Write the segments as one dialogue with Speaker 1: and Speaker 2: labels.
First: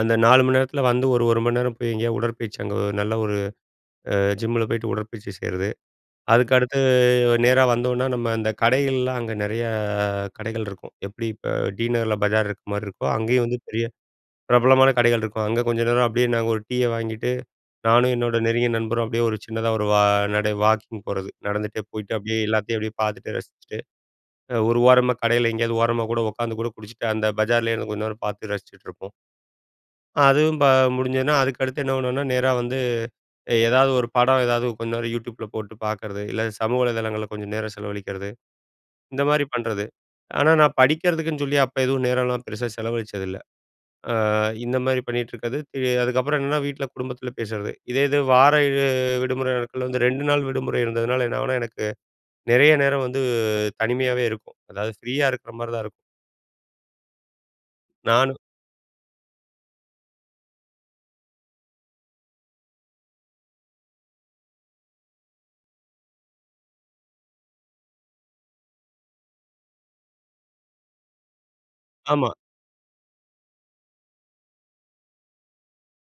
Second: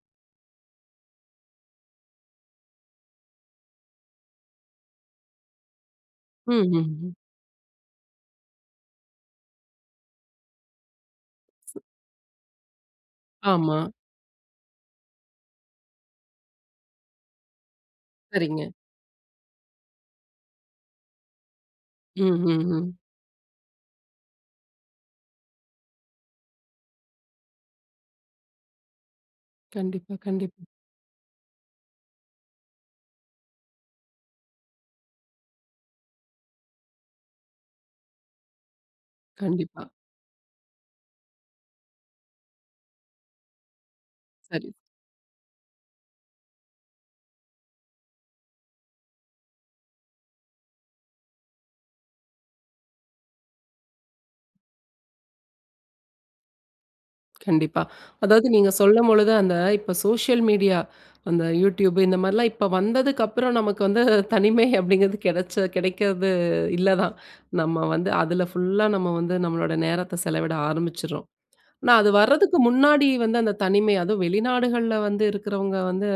Speaker 1: அந்த 4 மணி நேரத்தில வந்து ஒரு, 1 மணி நேரம் போய் எங்கேயாவது உடற்பயிற்சி அங்க நல்ல ஒரு, அ ஜிம்மில்ல போய்ட்டு உடற்பயிற்சி செய்றது. அதுக்க அடுத்து
Speaker 2: ம்ஹ்ஹும்.
Speaker 1: நேரா வந்தோனா நம்ம அந்த கடைகள்லாம் அங்க நெறைய கடைகள் இருக்கும். எப்படி இப்ப டி நகர்ல பஜார் இருக்கிற மாதிரி இருக்கோ, அங்கேயும் வந்து
Speaker 2: ஆமா.
Speaker 1: பெரிய பிரபலமான கடைகள் இருக்கும். அங்க கொஞ்சம் நேரம் அப்படியே நாங்க ஒரு டீயை வாங்கிகிட்டு நானும் என்னோட
Speaker 2: சரிங்க.
Speaker 1: நெருங்கிய நண்பரும் அப்படியே ஒரு சின்னதா ஒரு வா நடை வாக்கிங் போறது நடந்துகிட்டே போயிட்டு அப்படியே எல்லாத்தையும்
Speaker 2: ம்ஹ்ஹும்.
Speaker 1: அப்படியே பாத்துட்டு ரசிச்சிட்டு ஒரு ஓரமாக கடையில் எங்கேயாவது ஓரமா கூட உட்காந்து கூட குடிச்சிட்டு அந்த பஜாரிலேயே இருந்து கொஞ்ச நேரம் பார்த்து ரசிச்சிட்டுருப்போம்.
Speaker 2: கண்டிப்பா,
Speaker 1: அதுவும்
Speaker 2: கண்டிப்பா.
Speaker 1: ப முடிஞ்சதுனா அதுக்கு அடுத்து என்ன பண்ணுவோம்னா நேரா வந்து, ஏதாவது ஒரு படம் ஏதாவது கொஞ்ச நேரம் Yotubeல போட்டு பாக்கிறது, இல்ல சமூக வலைதளங்களில் கொஞ்சம் நேரம் செலவழிக்கிறது, இந்த மாதிரி பண்ணுறது.
Speaker 2: கண்டிப்பா.
Speaker 1: ஆனா, நான் படிக்கிறதுக்குன்னு சொல்லி அப்போ எதுவும் நேரம்லாம் பெருசா செலவழிச்சது இல்ல. அ
Speaker 2: சரி.
Speaker 1: இந்த மாதிரி பண்ணிகிட்டு இருக்கிறது. அதுக்கப்புறம் என்னன்னா வீட்ல குடும்பத்தில பேசுறது. இதே இது வார விடுமுறை நாட்களில் வந்து 2 நாள் விடுமுறை இருந்ததுனால என்ன ஆகும்னா, எனக்கு நெறைய நேரம் வந்து தனிமையாவே இருக்கும். அதாவது ஃப்ரீயா இருக்குற மாதிரி தான் இருக்கும்.
Speaker 2: கண்டிப்பா.
Speaker 1: நானும்
Speaker 2: அதாவது நீங்க சொல்லும்பொழுது அந்த இப்போ சோசியல் மீடியா, அந்த Youtube இந்த மாரிலாம் இப்போ வந்ததுக்கு அப்புறம் நமக்கு வந்து தனிமை அப்படிங்கிறது கிடச்ச, கெடைக்கிறது இல்ல தான். நம்ம வந்து அதுல ஃபுல்லா நம்ம வந்து நம்மளோட நேரத்தை செலவிட ஆரம்பிச்சிடுறோம். ஆனா, அது
Speaker 1: ஆமா.
Speaker 2: வரதுக்கு முன்னாடி வந்து அந்த தனிமை அதுவும் வெளிநாடுகள்ல வந்து இருக்குறவங்க, வந்து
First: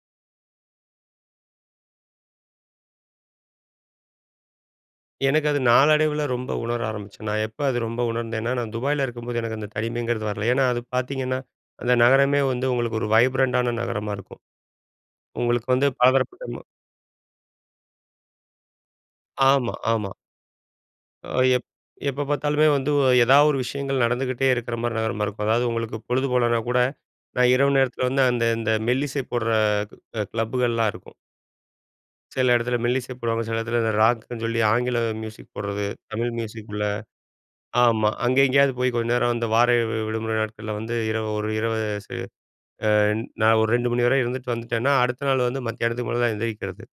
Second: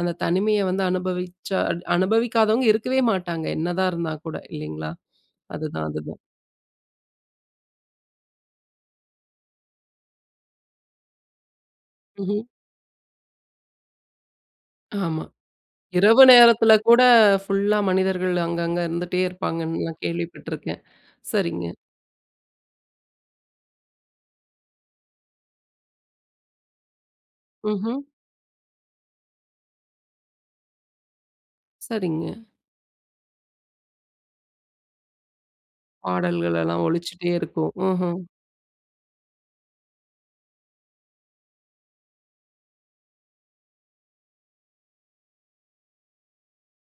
Speaker 2: அந்த தனிமையை வந்து அனுபவிச்சா, அனுபவிக்காதவங்க இருக்கவே மாட்டாங்க. என்னதா இருந்தா கூட இல்லைங்களா?
Speaker 1: எனக்கு அது
Speaker 2: அதுதான் அதுதான்.
Speaker 1: நாளடைவில ரொம்ப உணர ஆரமிச்சேன். நான் எப்ப அது ரொம்ப உணர்ந்தேன்னா நான் துபாயில் இருக்கும்போது எனக்கு அந்த தனிமைங்கிறது வரல. ஏன்னா அது பாத்தீங்கன்னா, அந்த நகரமே
Speaker 2: ம்ஹ்ம்.
Speaker 1: வந்து உங்களுக்கு ஒரு வைப்ரண்டான நகரமா இருக்கும்.
Speaker 2: ஆமா.
Speaker 1: உங்களுக்கு வந்து
Speaker 2: இரவு
Speaker 1: பலதரப்பட்ட, ம
Speaker 2: நேரத்தில கூட ஃபுல்லா மனிதர்கள் அங்க, அங்க இருந்துட்டே
Speaker 1: ஆமா,
Speaker 2: இருப்பாங்கன்லாம்
Speaker 1: ஆமா.
Speaker 2: கேள்விப்பட்டுருக்கேன்.
Speaker 1: அ
Speaker 2: சரிங்க.
Speaker 1: எப், எப்போ பாத்தாலுமே வந்து ஏதாவது ஒரு விஷயங்கள் நடந்துகிட்டே இருக்கிற மாதிரி நகரமா இருக்கும். அதாவது உங்களுக்கு பொழுது போலனா கூட நான் இரவு
Speaker 2: ம்ஹ்ம்.
Speaker 1: நேரத்தில வந்து அந்த இந்த மெல்லிசை போடுற கிளப்புகள்லாம் இருக்கும்.
Speaker 2: சரிங்க.
Speaker 1: சில இடத்துல மெல்லிசை போடுவாங்க. சில இடத்துல இந்த ராக்குன்னு சொல்லி ஆங்கில மியூசிக் போடுறது தமிழ்
Speaker 2: பாடல்கள்
Speaker 1: மியூசிக்
Speaker 2: எல்லாம்
Speaker 1: உள்ள
Speaker 2: ஒலிச்சிட்டே இருக்கும்.
Speaker 1: ஆமா,
Speaker 2: ம்ஹ்ம்.
Speaker 1: அங்கே எங்கேயாவது போய் கொஞ்ச நேரம் வந்து, வார விடுமுறை நாட்களில் வந்து இரவு 1 இரவு ச அ நான் ஒரு 2:00 மணி வரை இருந்துட்டு வந்துட்டேனா, அடுத்த நாள் வந்து மத்தியானத்துக்கு மேல தான் எந்திரிக்கிறது.